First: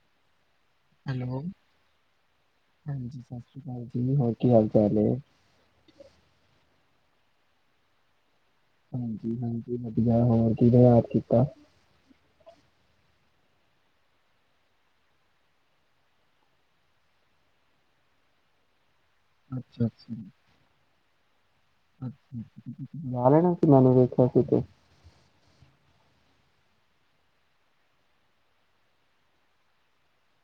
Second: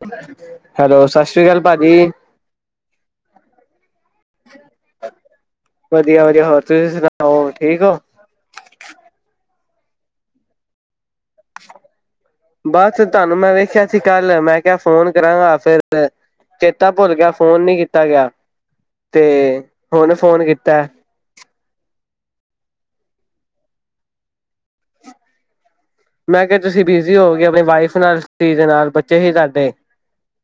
[unintelligible] Hello ਸਤਿ ਸ੍ਰੀ ਅਕਾਲ ਭਾਜੀ ਹਾਂ ਵਧੀਆ ਵਧੀਆ ਹੋਰ ਤੁਸੀਂ ਸੁਣਾ ਹੋ ਠੀਕ ਹਾਂਜੀ ਹਾਂਜੀ ਵਧੀਆ ਹੋਰ ਕਿਹਦਾ ਯਾਦ ਕੀਤਾ ਬਸ ਤੁਹਾਨੂੰ ਮੈਂ ਵੇਖਿਆ ਸੀ ਕੱਲ ਮੈਂ ਕਿਹਾ ਫੋਨ ਕਰਾਂਗਾ ਫਿਰ ਚੇਤਾ ਭੁੱਲ ਗਿਆ ਫੋਨ ਨੀ ਕੀਤਾ ਗਿਆ ਤੇ ਹੁਣ ਅੱਛਾ-ਅੱਛਾ, ਫੋਨ ਕੀਤਾ ਜਾ ਲੈਣਾ ਸੀ ਮੈਨੂੰ ਦੇੇਖਿਆ ਸੀ ਤੇ ਮੈਂ ਕਿਹਾ ਤੁਸੀਂ ਬਿਜ਼ੀ ਹੋਗੇ ਆਪਣੀ ਵਾਈਫ ਨਾਲ ਦੇ ਨਾਲ ਬੱਚੇ ਹੀ ਤੁਹਾਡੇ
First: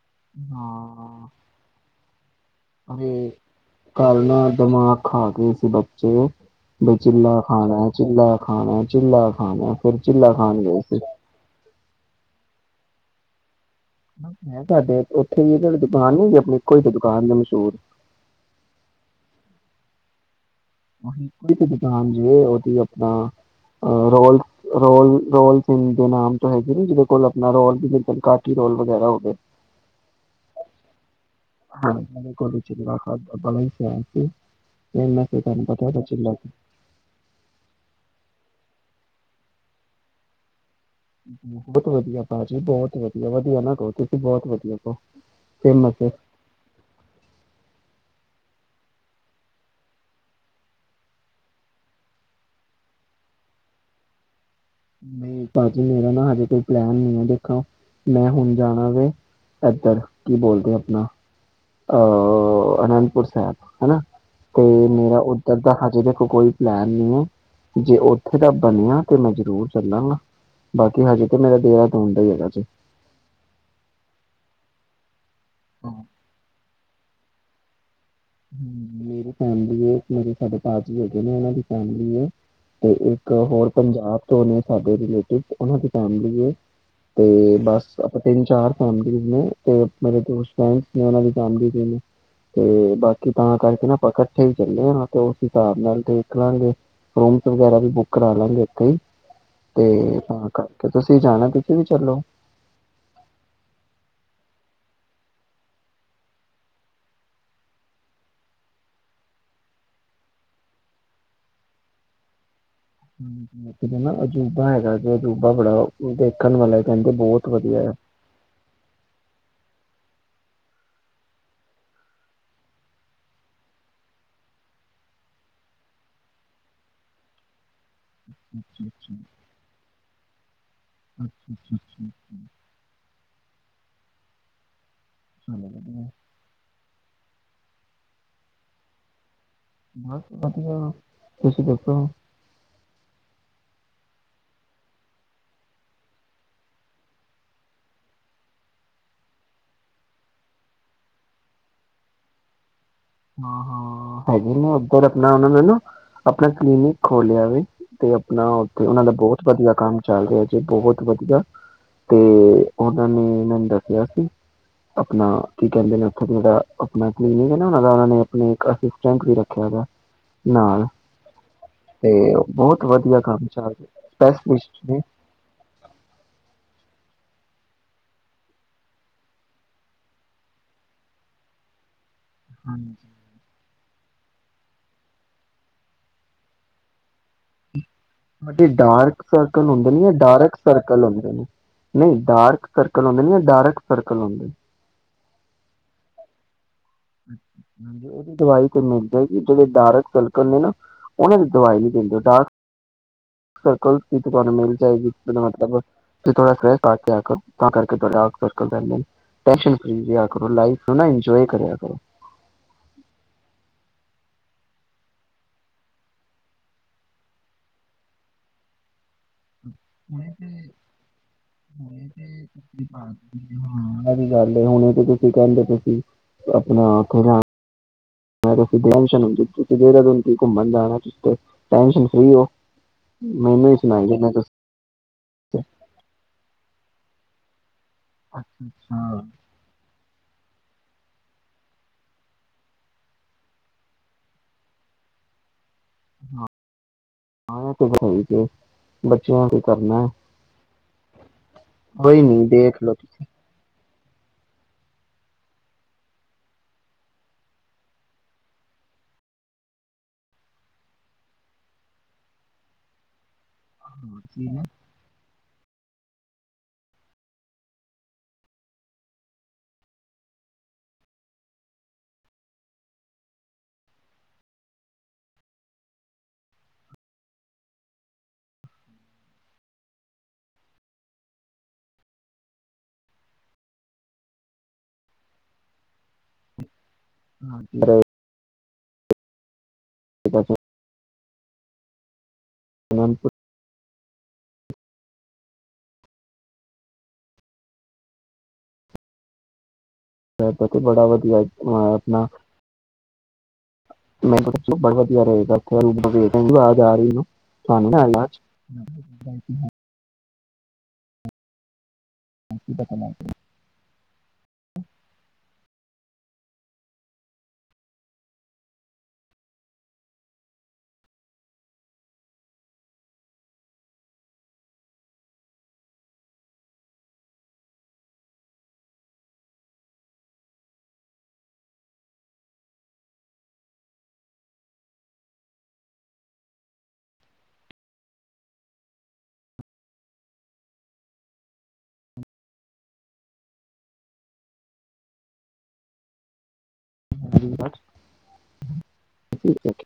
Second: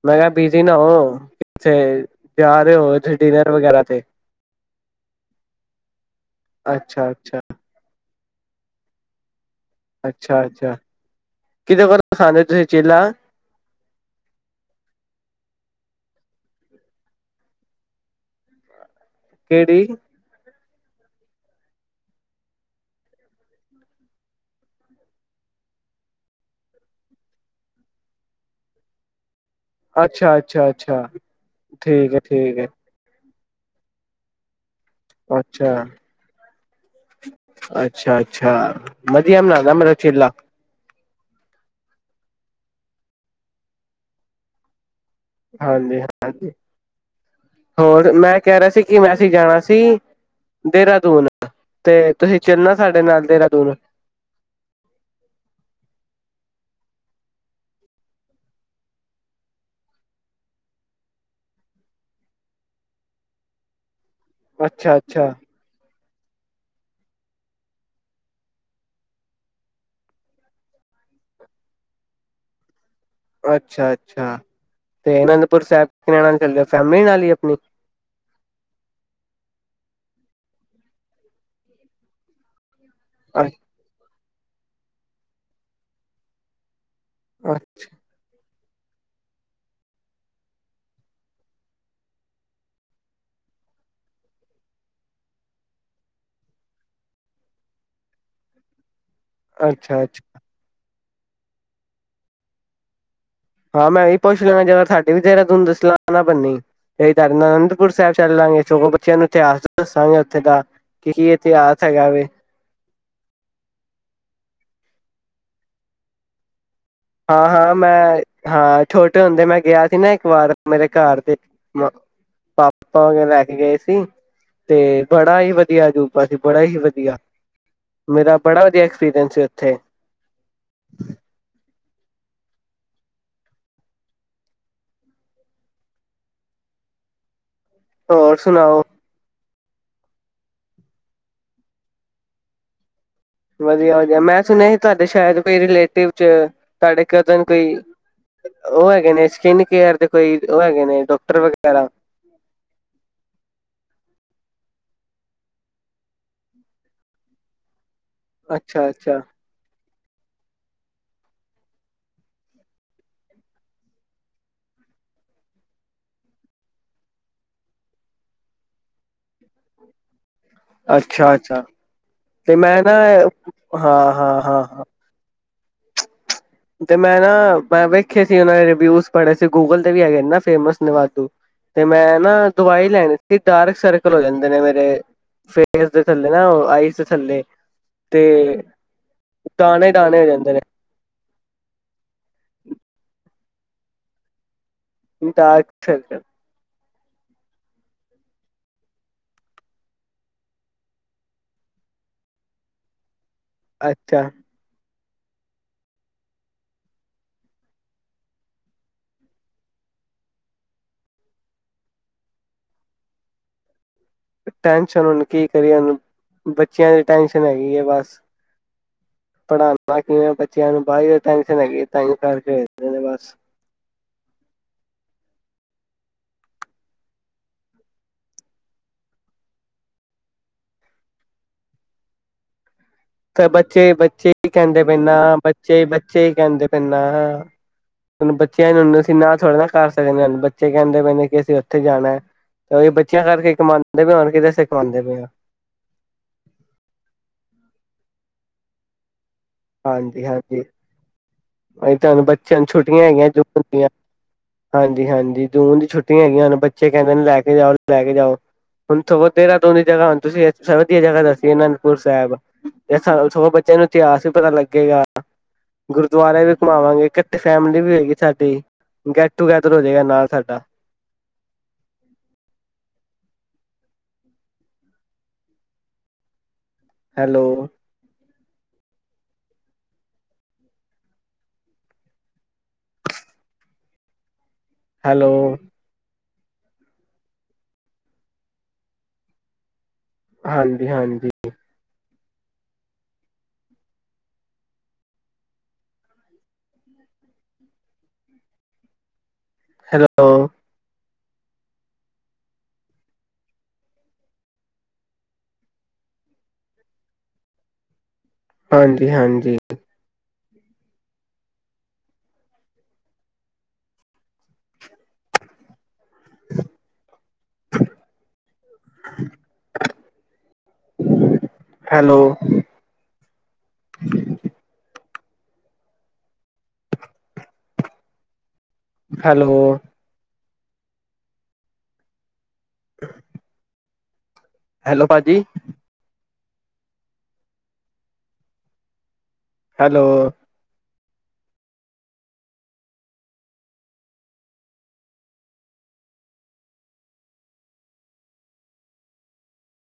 ਮੈਂ ਕਿਹਾ ਬਿਜੀ ਨਾ ਹੋ ਹਾਂ ਕਿਥੇ ਜਾ ਰਹੇ ਹੋ ਅ ਡਿਨਰ ਵਗੈਰਾ ਤੇ ਕਰਨਾ ਦਿਮਾਗ ਖਾ ਕੇ ਸੀ ਬੱਚੇ ਬ ਅੱਛਾ ਅੱਛਾ ਚਿੱਲਾ ਖਾਣਾ ਚਿੱਲਾ ਖਾਣੇ ਚਝਿੱ ਲਾਗ ਅੱਛਾ ਅੱਛਾ ਕਿਤੇ ਕਰ ਖਾਦੇ ਹੋ ਤੁਸੀਂ ਚਲਾ ਤੁਡੇ ਉੱਥੇ ਹੀ ਦੁਕਾਨ ਨੀਗੀ ਆਪਣੀ ਇੱਕੋ ਹੀ ਦੁਕਾਨ ਨੇ ਮਸ਼ਹੂਰ ਕਿੜੀ ਦੁਕਾਨ ਜਵੇ ਉਹਦੀ ਆਪਣਾ ਰੋਲ ਰੋ ਰੋਲ ਦੇ ਨਾਮ ਤੋਂ ਹੈ ਨਾ ਜਿਹਦੇ ਕੋਲਣਾ ਰੋਲ ਕਾ ਰੋਲ ਵਗਰਾ ਹੋਵੇ ਅੱਛਾ ਅੱਛਾ ਅੱਛਾ ਠੀਕ ਠੀਕ ਹੈ ਸਸੀ ਅੱਛਾ ਅੱਛਾ ਅੱਛਾ [inaudible] ਬਹੁਤ ਵਧੀਆ ਭਾਜੀੀ ਬਹੁਤ ਵਧੀਆ ਵਧੀਆ ਨਾ ਕਹੋ ਤੁੀ ਬਹੁਤ ਵਧੀਆ ਕਹੋ ਫੇਮਸ ਹਾਂਜੀ ਹੈ ਹਾਂਜੀ ਹੋਰ ਮੈਂ ਕਹਿ ਰਿਹਾ ਸੀ ਕਿ ਮੈਂ ਅਸੀਂ ਜਾਣਾ ਸੀ ਦੇਹਰਾਦੂਨ ਤੇ ਤੁਸੀਂ ਚੱਲਣਾ ਸਾਡੇ ਨਾਲ ਦੇਹਰਾਦੂਨ ਨਹੀਂ ਭਾਜੀ ਮੇਰਾ ਨਾ ਹਜੇ ਕੋਈ ਪਲੈਨ ਨਹੀਂ ਹੈ ਦੇਖੋ ਮੈਂ ਹੁਣ ਜਾਣਾ ਵ ਇਏਧਰ ਕੀ ਬੋਲਦੇ ਆਪਣਾ ਅਹ ਅਨੰਦਪੁਰ ਸਾਹਿਬ ਹਨਾ ਤੇ ਮੇਰਾ ਅੱਛਾ-ਅੱਛਾ, ਉੱਧਰ ਦਾ ਹਜੇ ਕੋਈ ਪਲੈਨ ਨੀ ਹੈ ਜੇ ਉੱਥੇ ਦਾ ਬਣਿਆ ਤੇ ਮੈਂ ਜਰੂਰ ਚੱਲਾਂਗਾ ਬਾਕੀ ਹਜੇ ਤੇ ਮੇਰਾ ਦੇਰਾ ਟਣਦਾ ਹੈਗਾ ਜ ਅੱਛਾ ਅੱਛਾ ਤੇ ਇਹਨਾਂ ਨੂੰ ਸਾਹਿਬ ਕਿ ਨਾਲ ਚੱਲ ਰਿ ਫੈਮਿਲੀ ਨਾਲ ਹੀ ਹਮ ਹ ਮੇਰੀ ਫੈਮਿਲੀ ਹੈ ਮੇਰੇ ਸਾਡੇ ਪਾ ਜਗੇ ਨੇ ਉਹਨਾਂ ਦੀ ਫੈਮਿਲੀ ਹੈ ਤੇ ਇੱਕ ਹੋਰ ਪੰਜਾਬ ੋਨ ਸਾਡੇ ਰਿਲੇਟਿਵ ਉਹ ਦੀ ਫੈਮਲੀ ਤੇ ਬਸ ਆਪਾਂ ਤਿੰਨ ਚਾਰ ਨੇ ਮੇਰੇ ਦ ਨੇ ਦੀ ਫੈ ਬਾਕ ਕਿ ਤਾਂ ਕਰਕੇ ਨਾ ਆਪਾਂ ਇਕੱਠੇ ਹੀ ਜਾਂੇ ਹ ਤੇ ਉਸ ਹਿਸਾਬ ਨਾਲ ਦੇਖ ਲਾਂਗੇ ਰੂਮ ਵਗੈਰਾ ਵੀ ਬੁੱਕ ਕਰਾ ਲਾਂਗੇ ਇੱਥੇ ਹੀ ਤੇ ਅੱਛਾ-ਅੱਛਾ ਤਾਂ ਕਰ ਕਿ ਤੁਸੀਂ ਜਾਣਾ ਕਿਥ ਵੀ ਚੱਲੋ ਹਾਂ ਮੈਂ ਵੀ ਪੁੱਛ ਲਾਂਗਾ ਜਦੋਂ ਤੁਹਾਡੇ ਵੀ ਤੇਰਾ ਤਹਨੂੰ ਦੱਸ ਲਾਂ ਨਾ ਬੰਨੀ ਇਡ ਅਨੰਦਪੁਰ ਸਾਹਿਬ ਚੱਲ ਲਵਾਂਗੇ ਸ ਬੱਚਿਆਂ ਨੂੰ ਇਤਿਹਾਸ ਦੱਸਾਂਗੇ ਉੱਥੇ ਦਾ ਕਿ ਕੀ ਇਤਿਹਾਸ ਹੈਗਾ ਵ ਨਾ ਅਜੂਬਾ ਹੈਗਾ ਤੇ ਅਜੂਬਾ ਬੜਾ ਦੇਖਣ ਵਾਲਾ ਕਹਿੰਦੇ ਹਾਂ ਬਹੁਤ ਹਾਂ ਵਧੀਆ ਹੈ ਮੈਂ ਹਾਂ ਛੋਟੇ ਹੁੰਦੇ ਮੈਂ ਗਿਆ ਸੀ ਨਾ ਇੱਕ ਵਾਰ ਮੇਰੇ ਘਰ ਦੇ ਪਾਪਾ ਵ ਲੈ ਕੇ ਗਏ ਸੀ ਤੇ ਬੜਾ ਹੀ ਵਧੀਆ ਅਜੂਬਾ ਸੀ ਬੜਾ ਹੀ ਵਧੀਆ ਮੇਰਾ ਬੜਾ ਵਧੀਆ ਐਕਸਪੀਰੀਅੰਸ ਸੀ ਉੱਥੇ ਠੀਕੀ ਹ ਵਧੀਆ ਹੋਰ ਸੁਣਾਓ ਬਸ ਵਧੀਆ ਤੁਸੀਂ ਦੇੱਸੋ ਵਧਆ ਵਧਆ ਮੈਂ ਸੁਣਿਆ ਸੀ ਤੁਹਾਡੇ ਸ਼ਾਇਦ ਕੋਈ ਰਲੇਟਿਵ ਚ ਤੁਹਾਡੇ ਕਜਨ ਕੋਈ ਉਹ ਹੈਗੇ ਨੇ ਸਕਿਨ ਕੇਰ ਦੇ ਕੋਈ ਉਹ ਹੈਗੇ ਨੇ ਡਾਕਟਰ ਵਗੈਰਾ ਹਾਂ ਹਾਂ ਹੈਗੇ ਨੇ ਉੱਧਰ ਆਪਣਾ ਉਹਨਾਂ ਨੇ ਨਾ ਆਪਣਾ ਕਲੀਨਿਕ ਖੋਲਿਆ ਵੀ ਅਤੇ ਆਪਣਾ ਉੱਥੇ ਅੱਛਾ ਉਹਨਾਂ ਦਾ ਅੱਛਾ ਬਹੁਤ ਵਧੀਆ ਕੰਮ ਚੱਲ ਰਿਹਾ ਜੀ ਬਹੁਤ ਵਧੀਆ ਤੇ ਉਹਨਾਂ ਨੇ ਮਨੂੰ ਦੱਸਿਆ ਸੀ ਆਪਣਾ ਕੀ ਕਹਿੰਦੇ ਨੇ ਉੱਥੇ ਜਹੜਾ ਆਪਣਾ ਕਲੀਨਿਕ ਹੈ ਨਾ ਦਾ ਉਹਨਾਂ ਨੇ ਆਪਣੇ ਅਸਿਸਟੈਂਟ ਵੀ ਰੱਖਿਆ ਹੈਗਾ ਅੱਛਾ ਅੱਛਾ ਤੇ ਮੈਂ ਬਹੁਤ ਨਾ ਵਧੀਆ ਕੰਮ ਚੱਲ ਰਿਹਾ ਹਾਂ ਹਾਂ ਹਾਂ ਹਾਂ ਸਪੈਸ਼ਲਿਸਟ ਤੇ ਮੈਂ ਨਾ ਮੈਂ ਵੇਖੇ ਸੀ ਉਹਨਾਂ ਦੇ ਰਿਵਿਊਜ਼ ਪੜੇ ਸੀ ਗੂਗਲ ਤੇ ਵੀ ਹੈਗੇ ਨੇ ਨਾ ਫੇਮਸ ਨੇ ਵਾਧੂ ਤੇ ਮੈਂ ਨਾ ਨੇ ਦਵਾਈ ਲੈਣੀ ਸੀ। ਡਾਰਕ ਸਰ ਹੋ ਜਾਂਦੇ ਨੇ ਮੇਰੇ, ਫੇਸ ਦੇ ਥੱਲੇ ਨਾ ਉਹ ਆਈ ਸਾਡੇ ਡਾਰਕ ਸਰਕਲ ਦਾਣੇ ਹੁੰਦੇ ਨੇ ਜਾਂ ਦਾਣੇ ਹੋ ਜਾਂਦੇ ਡਾਰਕ ਨੇ ਸਰਕਲ ਹੁੰਦੇ ਨੇ ਨਹੀਂ, ਡਾਰਕ ਸਰਕਲ ਹੁੰਦੇ ਨੇ ਜਾਂ ਡਾਰਕ ਸਰਕਲ ਹੁੰਦੇ ਨੇ ਡਾਰਲਕ ਸਾਰਕਲ। ਹਾਂ, ਉਹਦੀ ਦਵਾਈ ਤੇ ਮਿਲ ਜਾਏਗੀ। ਜਿਹੜੇ ਡਾਰਕ ਫਲਕ ਨੇ ਨਾ ਉਹਨਾਂ ਦੀ ਦਵਾਈ ਨਹੀ ਦਿੰਦੇ। ਡਾਰਕ ਸਰਕਲ ਕੀ ਅੱਛਾ ਦੁਕਾਨ ਮਿਲ ਜਾਏਗੀ। ਮਤਲਬ ਤੁ ਥੋੜਾ ਫੈ ਆ ਕਰ ਤਾਂ ਕਰਕੇਾਲ ਟੈ ਫੀ ਰਿਹਾ ਕਰੋ। ਲਾਈਫ ਨੂੰ ਨਾ ਇੰਜੋਏ ਕਰਿਆ ਕਰੋ। ਟੈਂਸ਼ਨ ਕੀ ਕਰੀਏ। ਉਹਨੂੰ ਬੱਚਿਆਂ ਦੀ ਟੈਸ਼ਨ ਹੈਗੀ ਹੈ। ਬਸ ਾਂ ਪੜ੍ਹਾਉਣਾ ਕਿਵੇਂ [unintelligible] ਗੱਲ ਬੱਚਿਆਂ ਨੂੰ ਬਾਹਰ ਟੈਨਸ਼ਨ ਹੈਗੀ ਤਾਂਹੀ ਕਰਕੇ ਭੇਜਦੇ ਨੇ ਬਸ ਹੁਣੇ ਤੇ ਕਹਿੰਦੇ ਤੁਸੀਂ, ਆਪਣਾ, ਉੱਥੇ ਜਾ ਮੈਂ ਤੁ ਟੁੰ ਤੁਸੀ ਜ ਦਿਨ ਘੁੰਮਣ ਜਾਣਾ, ਤੁਸੀ ਟੈਂਸ਼ਨ ਫੀ ਹੋ। ਤੇ ਮੈਨੂੰ ਹੀ ਬੱਚੇ- ਸੁਣਾਈ ਬੱਚੇ ਜਾਂਦੇ ਹੀ ਤੁਸੀਂ ਕਹਿੰਦੇ ਪੈਂਨਾ, ਬੱਚੇ -ਬੱਚੇ ਹੀ ਕਹਿੰਦੇ ਪੈਂਨਾ। ਹ ਬੱਚਿਆਂ ਅੱਛਾ ਨ ਅਸੀਂ ਨਾ ਥੋੜ੍ਹਾ ਨਾ ਕਰ ਹਨ। ਬੱਚੇ ਕਹਿੰਦੇ ਪਏ ਨੇ ਕਿ ਅਸੀਂ ਉੱਥੇ ਜਾਣਾ, ਤੇ ਉਹੀ ਬੱਚਿਆਂ ਕਰਕੇ ਕਮਾਉਂਦੇ ਪਏ ਹਾਂ ਕਿਦੇ ਸ ਕਮਾਉਂਦੇ ਪਏ ਹਾਂ। ਹ [unintelligible] ਹਾਂਜੀ- ਹਾਂਜੀ ਕੋਈ ਤੁਹਾਨੰ ਨੀ ਬੱਚਿਆਂ ਨੂੰ ਦੇਖ ਲੋ ਛੁੱਟੀਆਂ ਤੁਸੀਂ ਹੈਗੀਆਂ ਜੋ ਹਆਂ ਹਾਂਜੀ -ਹਾਂਜੀ ਜੂਨ ਦੀ ਛੁੱਟੀਆਂ ਹੈਗੀਆਂ। ਹਨੁ ਬੱਚੇ ਕਹਿੰਦੇ ਲੈ ਕੇ ਜਾਓ, ਲੈ ਕੇ ਜਾਉ। ਹੁਣ ਦੇਹਾਰਦੁਨਦ ਦੀ ਜਗ੍ਹਾ ਹੁਣ ਤੁਸੀਂ ਵਧੀਆ ਜਗ੍ਹਾ ਦੱਸੀਏ ਅਨੰਦਪੁਰ ਸਾਹਿਬ। ਸੋ ਬੱਚਿਆਂ ਨੂੰ ਇਤਿਹਾਸ ਪਤਾ ਲੱਗੇਗਾ। ਗੁਰਦੁਆਰੇ ਵੀ ਘੁਮਾਵਾਂਗੇ। ਇਕਠੇ ਫੈਮਿਲੀ ਵੀ ਹੋਏਗੀ। ਸਾਡੀ ਗੈਟ ਟੂ ਗੇੈਦਰ ਹੋ ਜਾਏਗਾ ਨਾਲ ਸਾਡਾ ਹੈਲੋ, ਹੈਲੋ, ਹਾਂ। ਹਾਂਜੀ- ਹਾਂਜੀ। ਠੀਕ ਹੈ। ਸੁਜਾਨਪੁਰ ਹੈ। ਮੈਂ ਪ ਬੜਾ ਵਧੀਆ। ਅ- ਆਪਣਾ ਮੈਨੂੰ ਦੱਸੋ ਬੜਾ ਵਧੀਆ ਰਹੇਗਾਥੇ ਰਪ ਬਲ ਸਿੰਘ ਆਜ ਆ ਰਹੀਾਨ [unintelligible] ਹਾਂਜੀ-ਹਾਂਜੀ, ਨਤੀ ਹੈ। ਹ [unintelligible] ਹੈਲੋ, ਹੈਲੋ, [unintelligible] ਹੈਲੋ, ਭਾਜੀ। ਹੈਲੋ, ਠੀਕ